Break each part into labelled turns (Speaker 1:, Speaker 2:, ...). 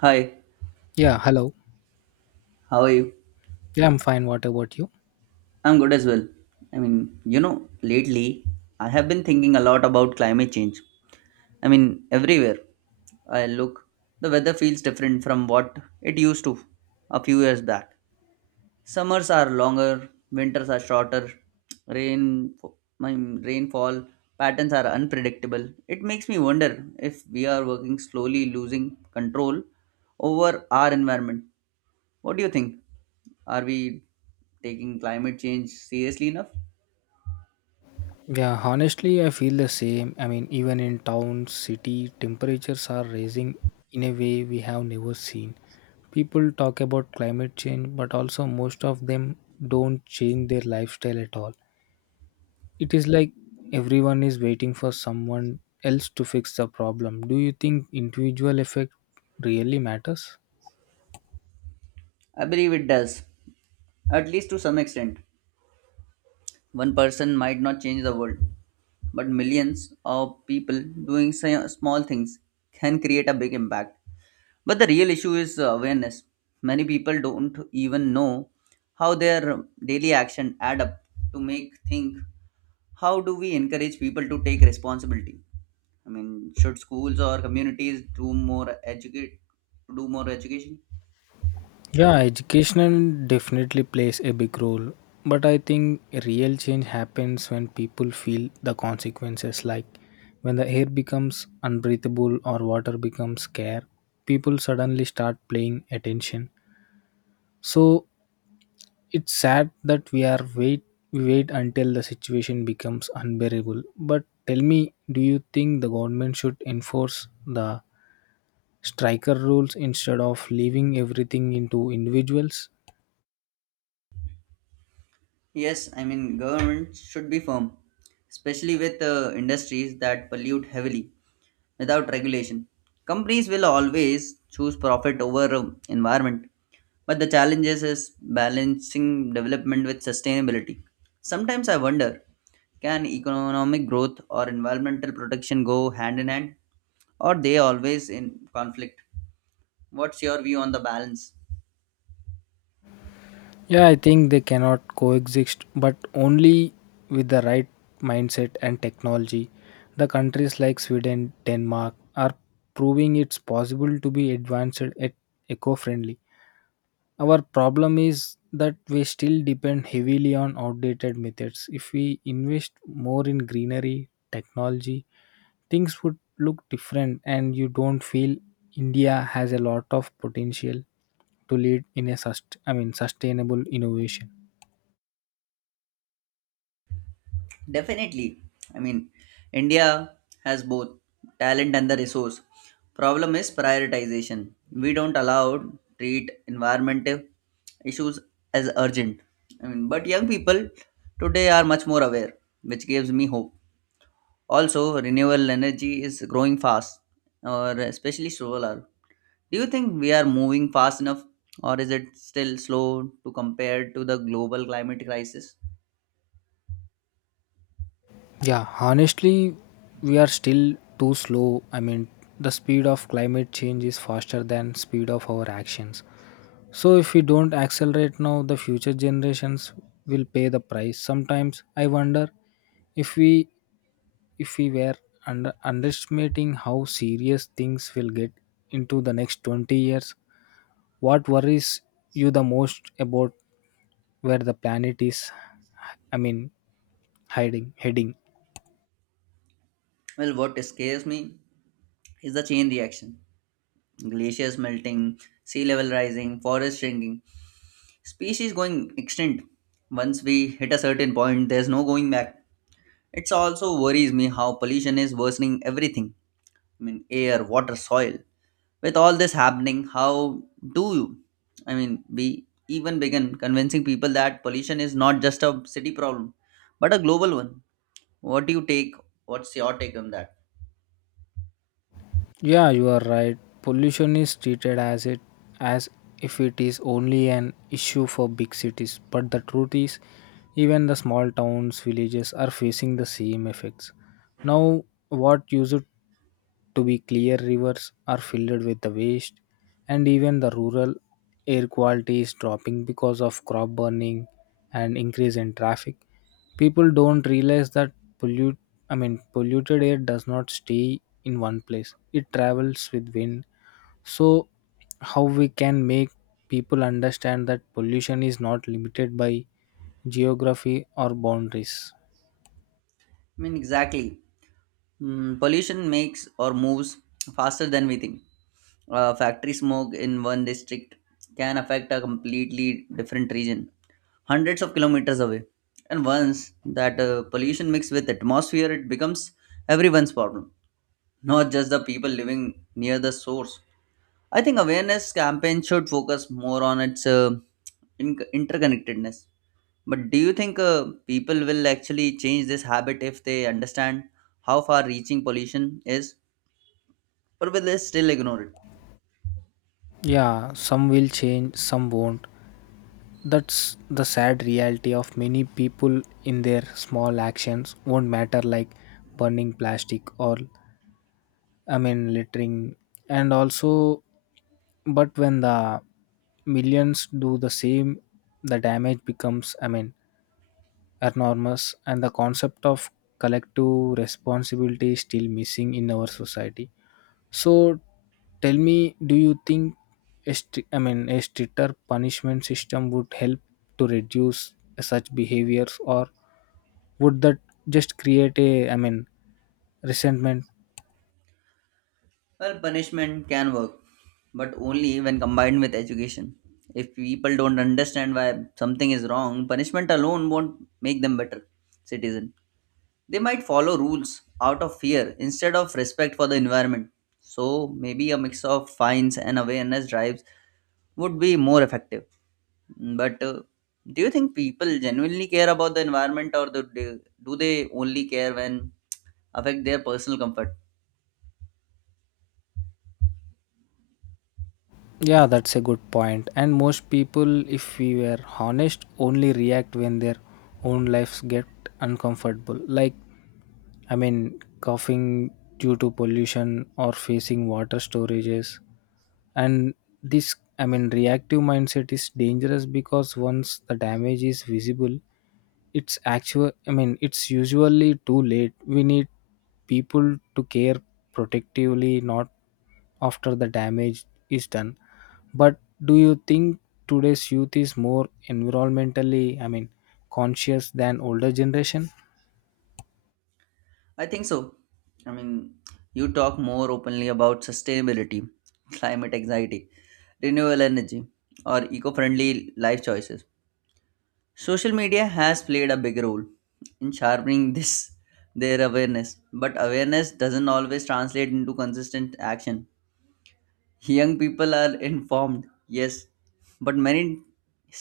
Speaker 1: Hi,
Speaker 2: Yeah, hello.
Speaker 1: how are you?
Speaker 2: Yeah, I'm fine. What about you?
Speaker 1: I'm good as well. Lately I have been thinking a lot about climate change. Everywhere I look, the weather feels different from what it used to a few years back. Summers are longer, winters are shorter, rain, rainfall patterns are unpredictable. It makes me wonder if we are working slowly losing control over our environment. What do you think? Are we taking climate change seriously enough?
Speaker 2: Yeah, honestly, I feel the same. I mean, even in town, city, temperatures are rising in a way we have never seen. People talk about climate change, but also most of them don't change their lifestyle at all. It is like everyone is waiting for someone else to fix the problem. Do you think individual effect really matters?
Speaker 1: I believe it does, at least to some extent. One person might not change the world, but millions of people doing small things can create a big impact. But the real issue is awareness. Many people don't even know how their daily action add up to make think how do we encourage people to take responsibility? I mean, should schools or communities do more education?
Speaker 2: Yeah, education definitely plays a big role, but I think real change happens when people feel the consequences, like when the air becomes unbreathable or water becomes scarce, people suddenly start paying attention. So it's sad that we wait until the situation becomes unbearable. But tell me, do you think the government should enforce the striker rules instead of leaving everything into individuals?
Speaker 1: Yes, I mean, government should be firm, especially with industries that pollute heavily without regulation. Companies will always choose profit over environment, but the challenges is balancing development with sustainability. Sometimes I wonder, can economic growth or environmental protection go hand in hand, or they always in conflict? What's your view on the balance?
Speaker 2: Yeah, I think they cannot coexist, but only with the right mindset and technology. The countries like Sweden, Denmark are proving it's possible to be advanced at eco-friendly. Our problem is that we still depend heavily on outdated methods. If we invest more in greenery technology, things would look different and you don't feel India has a lot of potential to lead in a sustainable innovation.
Speaker 1: Definitely. I mean, India has both talent and the resource. Problem is prioritization. We don't allow treat environmental issues as urgent. I mean, but young people today are much more aware, which gives me hope. Also, renewable energy is growing fast, or especially solar. Do you think we are moving fast enough, or is it still slow to compare to the global climate crisis?
Speaker 2: Yeah, honestly, we are still too slow. I mean, the speed of climate change is faster than speed of our actions. So if we don't accelerate now, the future generations will pay the price. Sometimes I wonder if we if we were underestimating how serious things will get into the next 20 years. What worries you the most about where the planet is I mean hiding heading?
Speaker 1: Well, what scares me is the chain reaction. Glaciers melting, sea level rising, forest shrinking, species going extinct. Once we hit a certain point, there's no going back. It also worries me how pollution is worsening everything. I mean, air, water, soil. With all this happening, how do you? I mean, we even begin convincing people that pollution is not just a city problem, but a global one. What do you take? What's your take on that?
Speaker 2: Yeah, you are right. Pollution is treated as if it is only an issue for big cities, but the truth is even the small towns, villages are facing the same effects. Now what used to be clear rivers are filled with the waste, and even the rural air quality is dropping because of crop burning and increase in traffic. People don't realize that pollute polluted air does not stay in one place, it travels with wind. So how we can make people understand that pollution is not limited by geography or boundaries?
Speaker 1: I mean, exactly. Mm, pollution makes or moves faster than we think. Factory smoke in one district can affect a completely different region, hundreds of kilometers away. And once that pollution mixes with atmosphere, it becomes everyone's problem, not just the people living near the source. I think awareness campaign should focus more on its interconnectedness. But do you think people will actually change this habit if they understand how far reaching pollution is? But will they still ignore it?
Speaker 2: Yeah, some will change, some won't. That's the sad reality of many people in their small actions won't matter, like burning plastic or, I mean, littering. And also, but when the millions do the same, the damage becomes, I mean, enormous, and the concept of collective responsibility is still missing in our society. So tell me, do you think a a stricter punishment system would help to reduce such behaviors, or would that just create a, I mean, resentment?
Speaker 1: Well, punishment can work, but only when combined with education. If people don't understand why something is wrong, punishment alone won't make them better citizen. They might follow rules out of fear instead of respect for the environment. So maybe a mix of fines and awareness drives would be more effective. But do you think people genuinely care about the environment, or do they only care when affect their personal comfort?
Speaker 2: Yeah, that's a good point. And most people, if we were honest, only react when their own lives get uncomfortable. Like, I mean, coughing due to pollution or facing water storages. And this I mean reactive mindset is dangerous because once the damage is visible, it's actual I mean it's usually too late. We need people to care protectively, not after the damage is done. But do you think today's youth is more environmentally, I mean, conscious than older generation?
Speaker 1: I think so. I mean, you talk more openly about sustainability, climate anxiety, renewable energy, or eco friendly life choices. Social media has played a big role in sharpening this their awareness. But awareness doesn't always translate into consistent action. Young people are informed, yes, but many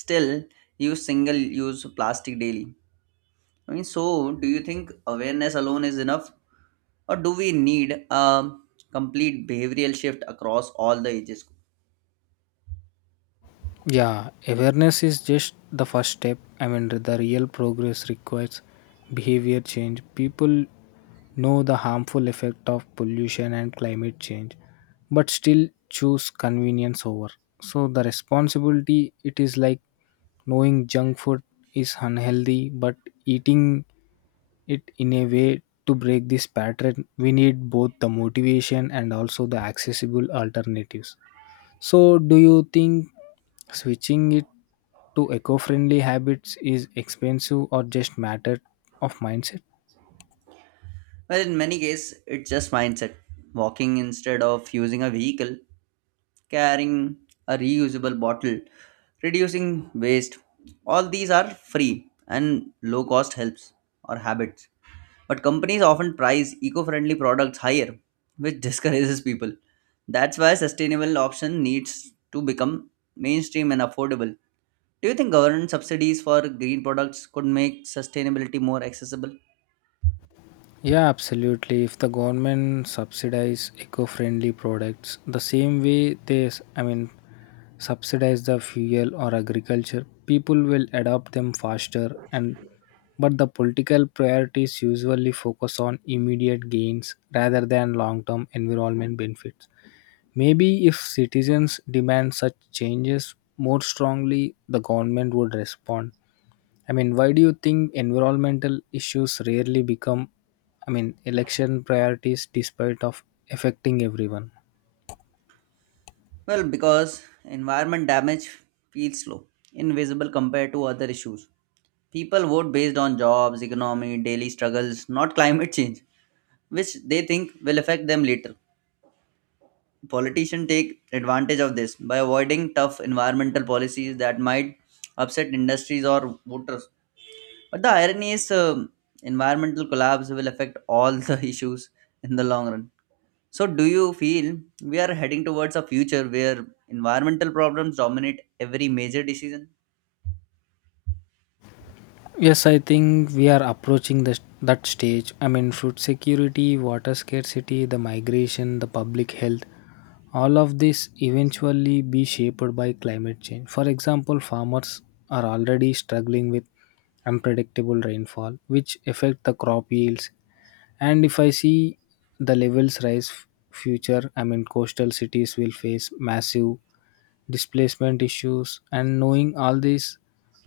Speaker 1: still use single use plastic daily. So do you think awareness alone is enough, or do we need a complete behavioral shift across all the ages?
Speaker 2: Yeah, awareness is just the first step. I mean, the real progress requires behavior change. People know the harmful effect of pollution and climate change, but still choose convenience over. So, the responsibility it is like knowing junk food is unhealthy, but eating it in a way to break this pattern, we need both the motivation and also the accessible alternatives. So, do you think switching it to eco-friendly habits is expensive or just matter of mindset?
Speaker 1: Well, in many cases, it's just mindset. Walking instead of using a vehicle, carrying a reusable bottle, reducing waste. All these are free and low cost helps or habits. But companies often price eco friendly products higher, which discourages people. That's why sustainable option needs to become mainstream and affordable. Do you think government subsidies for green products could make sustainability more accessible?
Speaker 2: Yeah, absolutely. If the government subsidize eco-friendly products the same way they, s- I mean, subsidize the fuel or agriculture, people will adopt them faster. And but the political priorities usually focus on immediate gains rather than long-term environment benefits. Maybe if citizens demand such changes more strongly, the government would respond. I mean, why do you think environmental issues rarely become, I mean, election priorities despite of affecting everyone?
Speaker 1: Well, because environment damage feels slow, invisible compared to other issues. People vote based on jobs, economy, daily struggles, not climate change, which they think will affect them later. Politicians take advantage of this by avoiding tough environmental policies that might upset industries or voters. But the irony is, environmental collapse will affect all the issues in the long run. So, do you feel we are heading towards a future where environmental problems dominate every major decision?
Speaker 2: Yes, I think we are approaching that stage. I mean, food security, water scarcity, the migration, the public health, all of this eventually be shaped by climate change. For example, farmers are already struggling with unpredictable rainfall, which affect the crop yields. And if I see the levels rise f- future I mean coastal cities will face massive displacement issues. And knowing all this,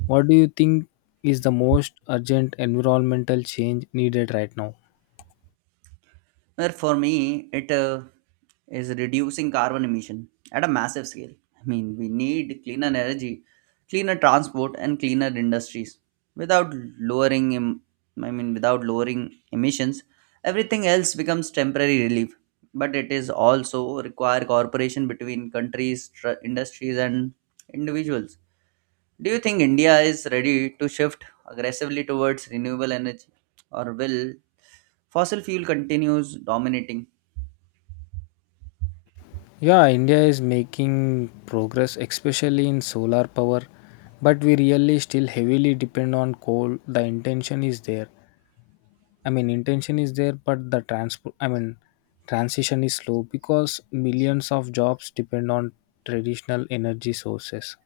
Speaker 2: what do you think is the most urgent environmental change needed right now?
Speaker 1: Where for me, it is reducing carbon emission at a massive scale. I mean, we need cleaner energy, cleaner transport, and cleaner industries. Without lowering, em- I mean, Without lowering emissions, everything else becomes temporary relief. But it is also require cooperation between countries, industries, and individuals. Do you think India is ready to shift aggressively towards renewable energy, or will fossil fuel continues dominating?
Speaker 2: Yeah, India is making progress, especially in solar power, but we really still heavily depend on coal. The intention is there. I mean, intention is there, but the transport, I mean, transition is slow because millions of jobs depend on traditional energy sources.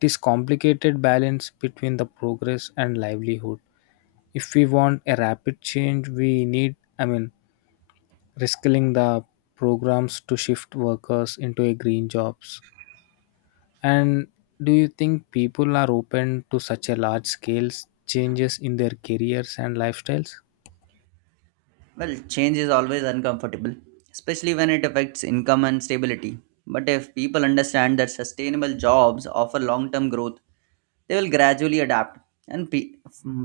Speaker 2: It is complicated balance between the progress and livelihood. If we want a rapid change, we need, I mean, reskilling the programs to shift workers into a green jobs. And do you think people are open to such a large scale changes in their careers and lifestyles?
Speaker 1: Well, change is always uncomfortable, especially when it affects income and stability. But if people understand that sustainable jobs offer long-term growth, they will gradually adapt. And pe-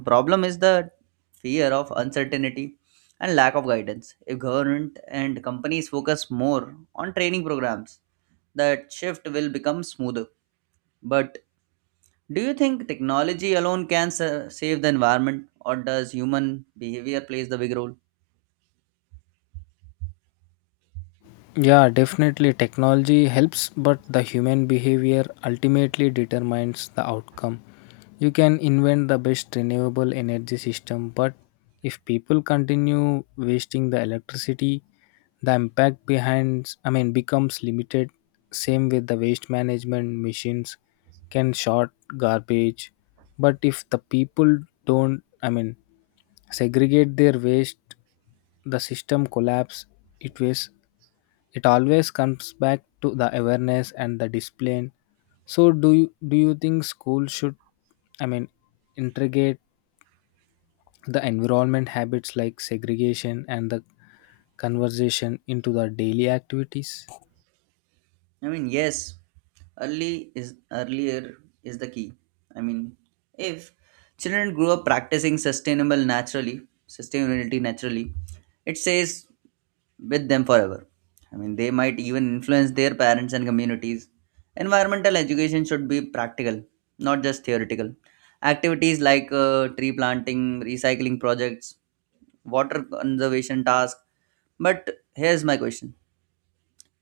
Speaker 1: Problem is the fear of uncertainty and lack of guidance. If government and companies focus more on training programs, that shift will become smoother. But do you think technology alone can save the environment, or does human behavior plays the big role?
Speaker 2: Yeah, definitely technology helps, but the human behavior ultimately determines the outcome. You can invent the best renewable energy system, but if people continue wasting the electricity, the impact behind, I mean, becomes limited. Same with the waste management, machines can sort garbage, but if the people don't, I mean, segregate their waste, the system collapse. It wastes it always comes back to the awareness and the discipline. So do you think school should, I mean, integrate the environment habits like segregation and the conversation into the daily activities?
Speaker 1: I mean, yes, early is earlier is the key. I mean, if children grow up sustainability naturally, it says with them forever. I mean, they might even influence their parents and communities. Environmental education should be practical, not just theoretical. Activities like tree planting, recycling projects, water conservation tasks. But here's my question.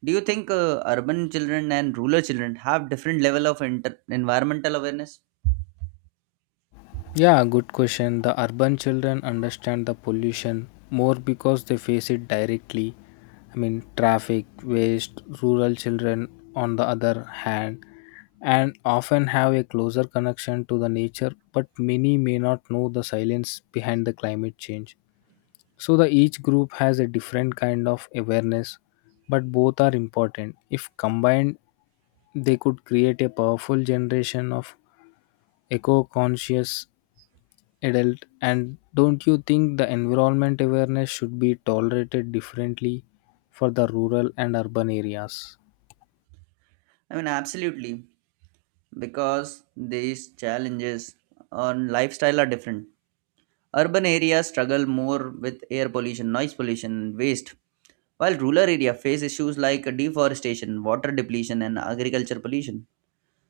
Speaker 1: Do you think urban children and rural children have different level of environmental awareness?
Speaker 2: Yeah, good question. The urban children understand the pollution more because they face it directly. I mean, traffic, waste, rural children, on the other hand, and often have a closer connection to the nature, but many may not know the silence behind the climate change. So, the each group has a different kind of awareness, but both are important. If combined, they could create a powerful generation of eco conscious adult. And don't you think the environment awareness should be tolerated differently for the rural and urban areas?
Speaker 1: I mean, absolutely, because these challenges on lifestyle are different. Urban areas struggle more with air pollution, noise pollution, and waste, while rural areas face issues like deforestation, water depletion, and agriculture pollution.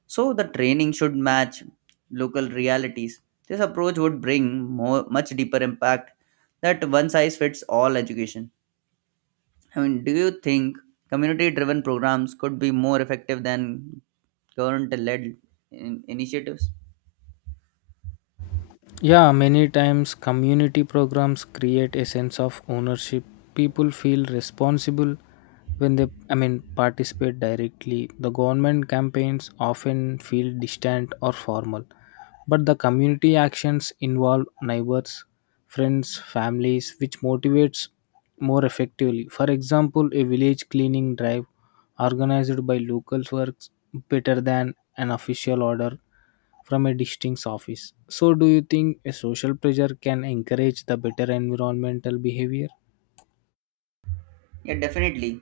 Speaker 1: So the training should match local realities. This approach would bring much deeper impact that one size fits all education. I mean, do you think community driven programs could be more effective than government led initiatives?
Speaker 2: Yeah, many times community programs create a sense of ownership. People feel responsible when they, I mean, participate directly. The government campaigns often feel distant or formal, but the community actions involve neighbors, friends, families, which motivates more effectively. For example, a village cleaning drive organized by locals works better than an official order from a district's office. So, do you think a social pressure can encourage the better environmental behavior?
Speaker 1: Yeah, definitely.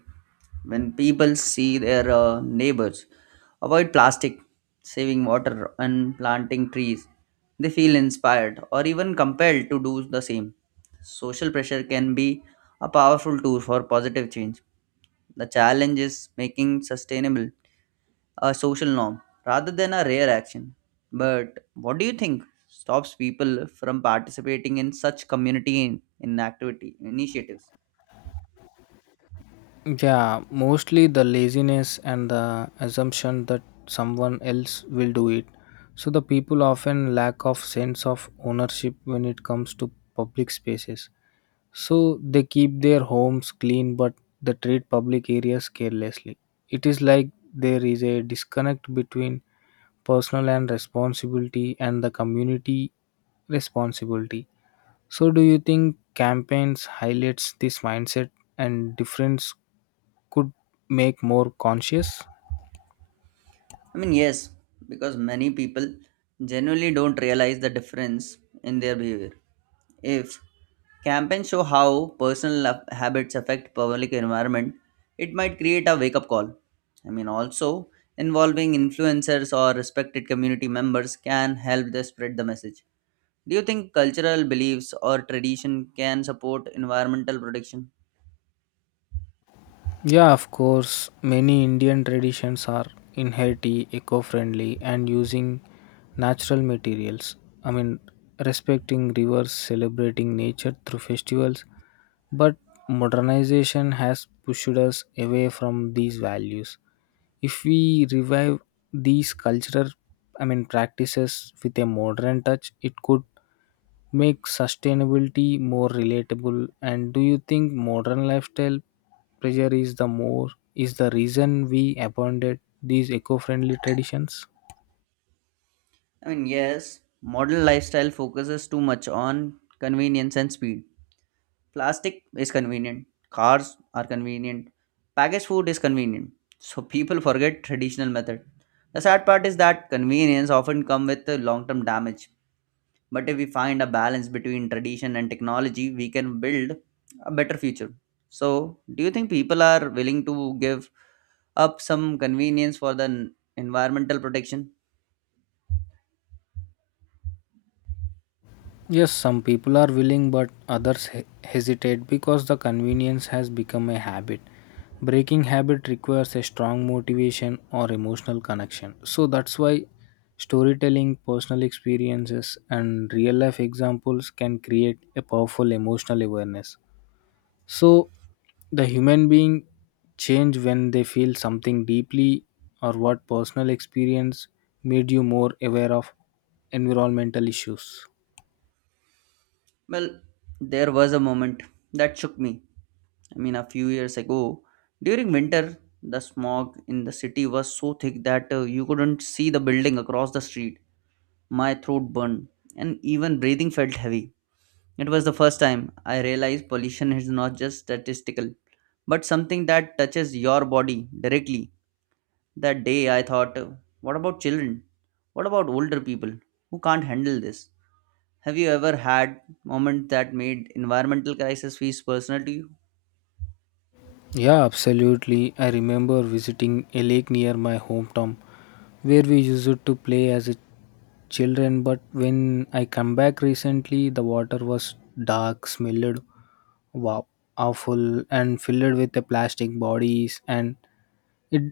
Speaker 1: When people see their neighbors avoid plastic, saving water, and planting trees, they feel inspired or even compelled to do the same. Social pressure can be a powerful tool for positive change. The challenge is making sustainable a social norm rather than a rare action. But what do you think stops people from participating in such community in activity initiatives?
Speaker 2: Yeah, mostly the laziness and the assumption that someone else will do it. So the people often lack of sense of ownership when it comes to public spaces. So they keep their homes clean but they treat public areas carelessly. It is like there is a disconnect between personal and responsibility and the community responsibility. So do you think campaigns highlights this mindset and difference could make more conscious?
Speaker 1: I mean, yes, because many people genuinely don't realize the difference in their behavior. If campaigns show how personal habits affect public environment, it might create a wake up call. I mean, also involving influencers or respected community members can help to spread the message. Do you think cultural beliefs or tradition can support environmental protection?
Speaker 2: Yeah, of course, many Indian traditions are inherently eco-friendly, and using natural materials, I mean, respecting rivers, celebrating nature through festivals, but modernization has pushed us away from these values. If we revive these cultural, I mean, practices with a modern touch, it could make sustainability more relatable. And do you think modern lifestyle pressure is the reason we abandoned these eco-friendly traditions?
Speaker 1: I mean, yes, modern lifestyle focuses too much on convenience and speed. Plastic is convenient, cars are convenient, packaged food is convenient. So people forget traditional method. The sad part is that convenience often come with the long-term damage. But if we find a balance between tradition and technology, we can build a better future. So, do you think people are willing to give up some convenience for the environmental protection?
Speaker 2: Yes, some people are willing, but others hesitate because the convenience has become a habit. Breaking habit requires a strong motivation or emotional connection. So that's why storytelling, personal experiences, and real life examples can create a powerful emotional awareness. So the human being change when they feel something deeply, or what personal experience made you more aware of environmental issues.
Speaker 1: Well, there was a moment that shook me. I mean, a few years ago, during winter, the smog in the city was so thick that you couldn't see the building across the street. My throat burned, and even breathing felt heavy. It was the first time I realized pollution is not just statistical, but something that touches your body directly. That day, I thought, what about children? What about older people who can't handle this? Have you ever had moment that made environmental crisis feels personal to you?
Speaker 2: Yeah, absolutely. I remember visiting a lake near my hometown where we used to play as a children, but when I come back recently, the water was dark, smelled wow, awful and filled with the plastic bodies. And it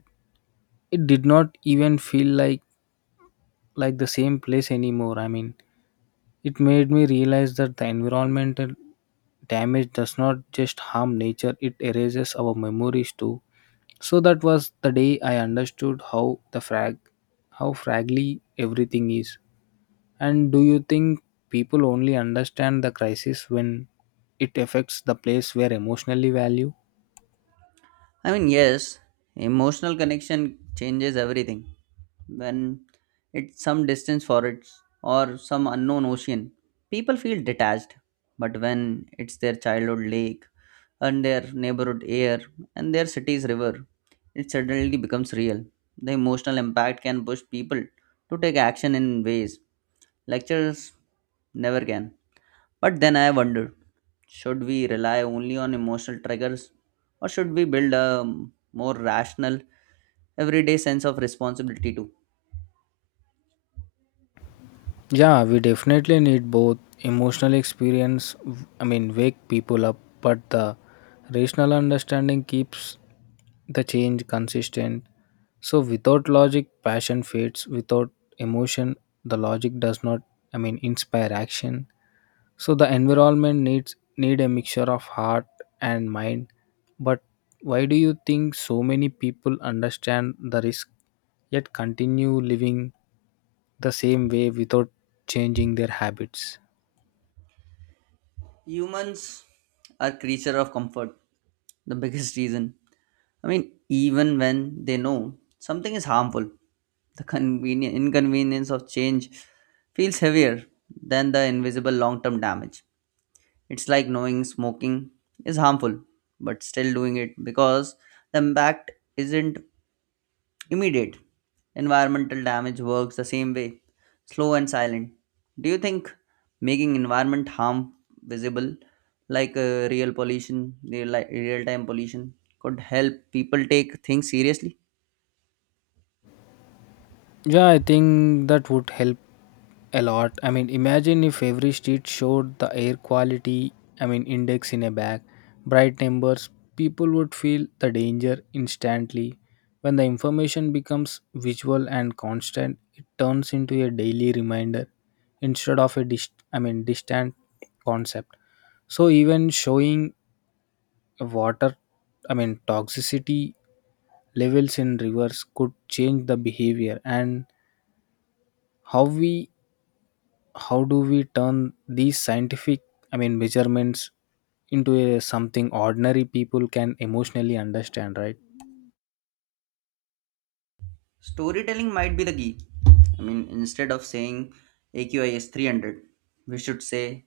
Speaker 2: it did not even feel like the same place anymore. I mean, it made me realize that the environmental damage does not just harm nature, it erases our memories too. So that was the day I understood how fragile everything is. And do you think people only understand the crisis when it affects the place where emotionally value?
Speaker 1: I mean, yes, emotional connection changes everything. When it's some distance for it or some unknown ocean, people feel detached. But when it's their childhood lake and their neighborhood air and their city's river, it suddenly becomes real. The emotional impact can push people to take action in ways lectures never can. But then I wondered, should we rely only on emotional triggers or should we build a more rational, everyday sense of responsibility too?
Speaker 2: Yeah, we definitely need both emotional experience, wake people up, but the rational understanding keeps the change consistent. So, without logic, passion fades. Without emotion, the logic does not, I mean, inspire action. So, the environment need a mixture of heart and mind. But why do you think so many people understand the risk yet continue living the same way without changing their habits.
Speaker 1: Humans are creature of comfort, the biggest reason. I mean, even when they know something is harmful, the convenient inconvenience of change feels heavier than the invisible long-term damage. It's like knowing smoking is harmful, but still doing it because the impact isn't immediate. Environmental damage works the same way, slow and silent. Do you think making environment harm visible, like real pollution, real time pollution, could help people take things seriously?
Speaker 2: Yeah, I think that would help a lot. I mean, imagine if every street showed the air quality, I mean, index in a bag, bright numbers, people would feel the danger instantly. When the information becomes visual and constant, it turns into a daily reminder instead of a distant concept. So even showing water, I mean, toxicity levels in rivers could change the behavior. And how we how do we turn these scientific, I mean, measurements into a, something ordinary people can emotionally understand, right?
Speaker 1: Storytelling might be the key. I mean, instead of saying AQI is 300, we should say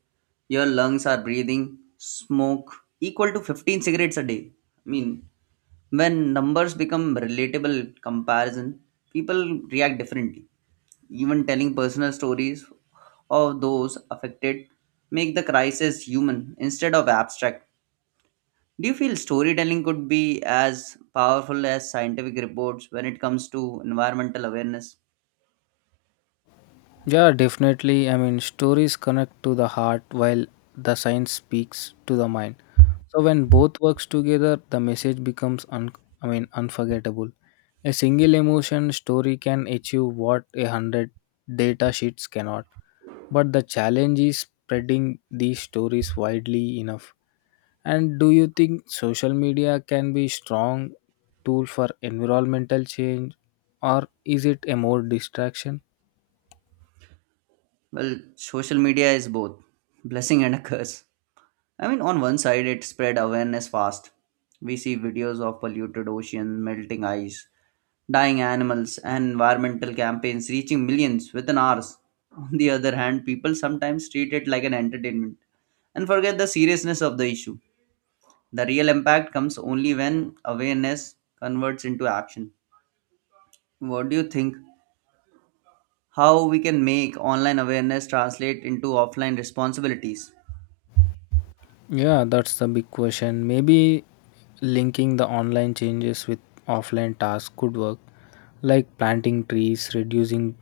Speaker 1: your lungs are breathing smoke equal to 15 cigarettes a day. I mean, When numbers become relatable comparison, people react differently. Even telling personal stories of those affected make the crisis human instead of abstract. Do you feel storytelling could be as powerful as scientific reports when it comes to environmental awareness?
Speaker 2: Yeah, definitely. I mean, stories connect to the heart while the science speaks to the mind. So when both works together, the message becomes unforgettable. A single emotion story can achieve what a hundred data sheets cannot. But the challenge is spreading these stories widely enough. And do you think social media can be strong tool for environmental change or is it a more distraction?
Speaker 1: Well, social media is both blessing and a curse. I mean, on one side, it spread awareness fast. We see videos of polluted oceans, melting ice, dying animals, and environmental campaigns reaching millions within hours. On the other hand, people sometimes treat it like an entertainment and forget the seriousness of the issue. The real impact comes only when awareness converts into action. What do you think? How we can make online awareness translate into offline responsibilities?
Speaker 2: Yeah, that's the big question. Maybe linking the online changes with offline tasks could work, like planting trees, reducing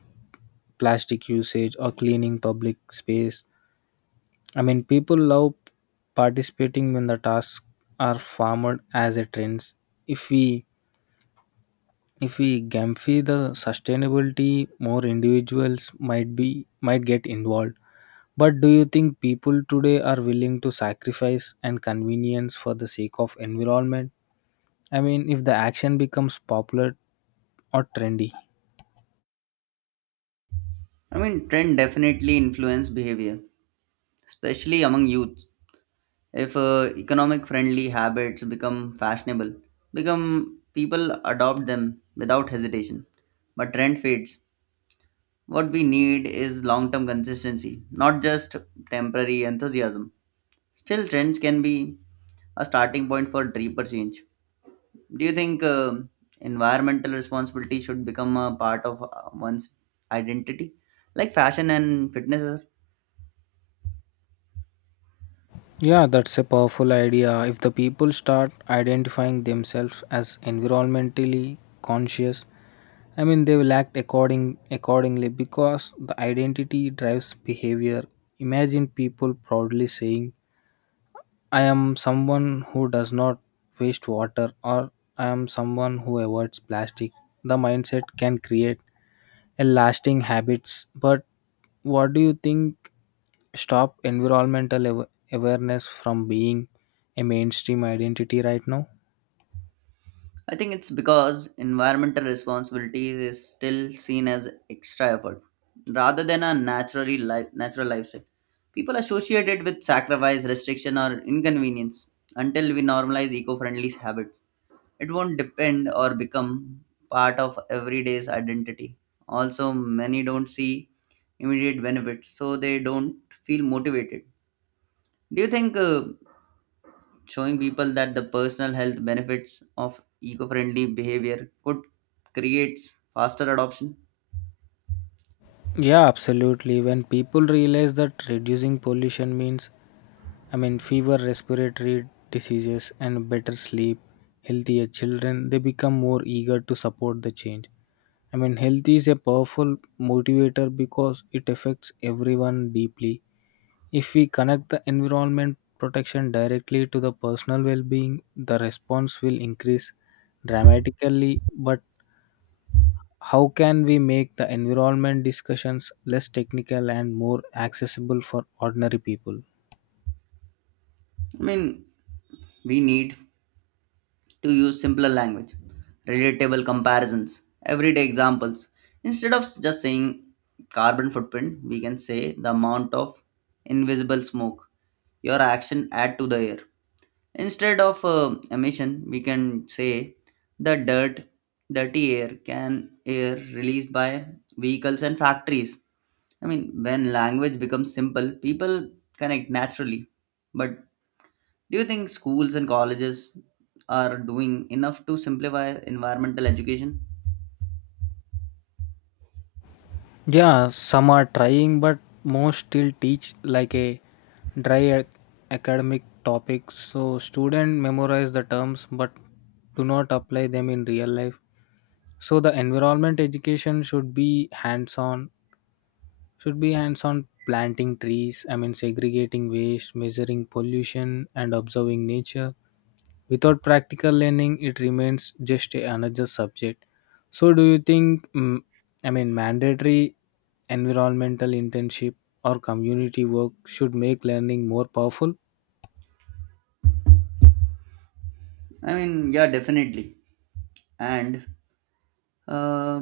Speaker 2: plastic usage, or cleaning public space. I mean, people love participating when the tasks are farmed as a trends. If we if we gamify the sustainability, more individuals might be might get involved. But do you think people today are willing to sacrifice and convenience for the sake of environment? I mean, if the action becomes popular or trendy.
Speaker 1: I mean, trend definitely influence behavior, especially among youth. If economic friendly habits become fashionable become people adopt them without hesitation, but trend fades. What we need is long term consistency, not just temporary enthusiasm. Still trends can be a starting point for deeper change. Do you think environmental responsibility should become a part of one's identity like fashion and fitness are?
Speaker 2: Yeah, that's a powerful idea. If the people start identifying themselves as environmentally conscious, I mean, they will act accordingly, because the identity drives behavior. Imagine people proudly saying, I am someone who does not waste water, or I am someone who avoids plastic. The mindset can create a lasting habits, but what do you think stop environmental awareness from being a mainstream identity right now?
Speaker 1: I think it's because environmental responsibility is still seen as extra effort rather than a natural lifestyle. People associate it with sacrifice, restriction, or inconvenience. Until we normalize eco-friendly habits, it won't depend or become part of everyday's identity. Also, many don't see immediate benefits, so they don't feel motivated. Do you think showing people that the personal health benefits of eco-friendly behavior could create faster adoption?
Speaker 2: Yeah, absolutely. When people realize that reducing pollution means, I mean, fewer respiratory diseases, and better sleep, healthier children, they become more eager to support the change. I mean, health is a powerful motivator because it affects everyone deeply. If we connect the environment protection directly to the personal well being, the response will increase dramatically. But how can we make the environment discussions less technical and more accessible for ordinary people?
Speaker 1: I mean, we need to use simpler language, relatable comparisons, everyday examples. Instead of just saying carbon footprint, we can say the amount of invisible smoke your action add to the air. Instead of emission, we can say the dirt, dirty air released by vehicles and factories. I mean, when language becomes simple, people connect naturally. But do you think schools and colleges are doing enough to simplify environmental education?
Speaker 2: Yeah, some are trying, but most still teach like a dry academic topic. So student memorize the terms, but do not apply them in real life. So the environment education should be hands on planting trees, I mean, segregating waste, measuring pollution, and observing nature. Without practical learning, it remains just another subject. So, do you think, mandatory environmental internship or community work should make learning more powerful?
Speaker 1: I mean, yeah, definitely. And um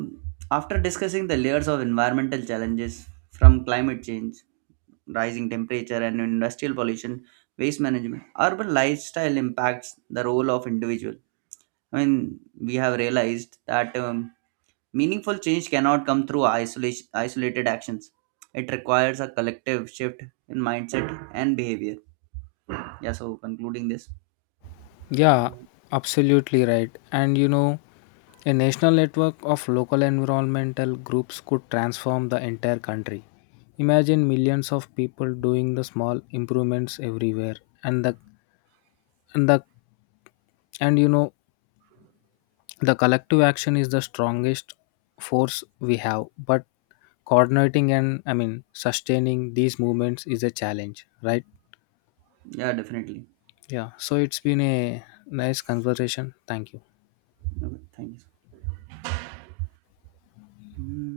Speaker 1: after discussing the layers of environmental challenges from climate change, rising temperature, and industrial pollution, waste management, urban lifestyle impacts the role of individual. I mean, we have realized that meaningful change cannot come through isolated actions. It requires a collective shift in mindset and behavior. Yeah, so concluding this.
Speaker 2: Yeah,
Speaker 1: uh,
Speaker 2: absolutely right. And you know, a national network of local environmental groups could transform the entire country. Imagine millions of people doing the small improvements everywhere, and the and the and you know the collective action is the strongest force we have. But coordinating and, I mean, sustaining these movements is a challenge, right?
Speaker 1: yeah, definitely.
Speaker 2: Yeah, so it's been a nice conversation, thank you.
Speaker 1: Okay, thank you. Hmm.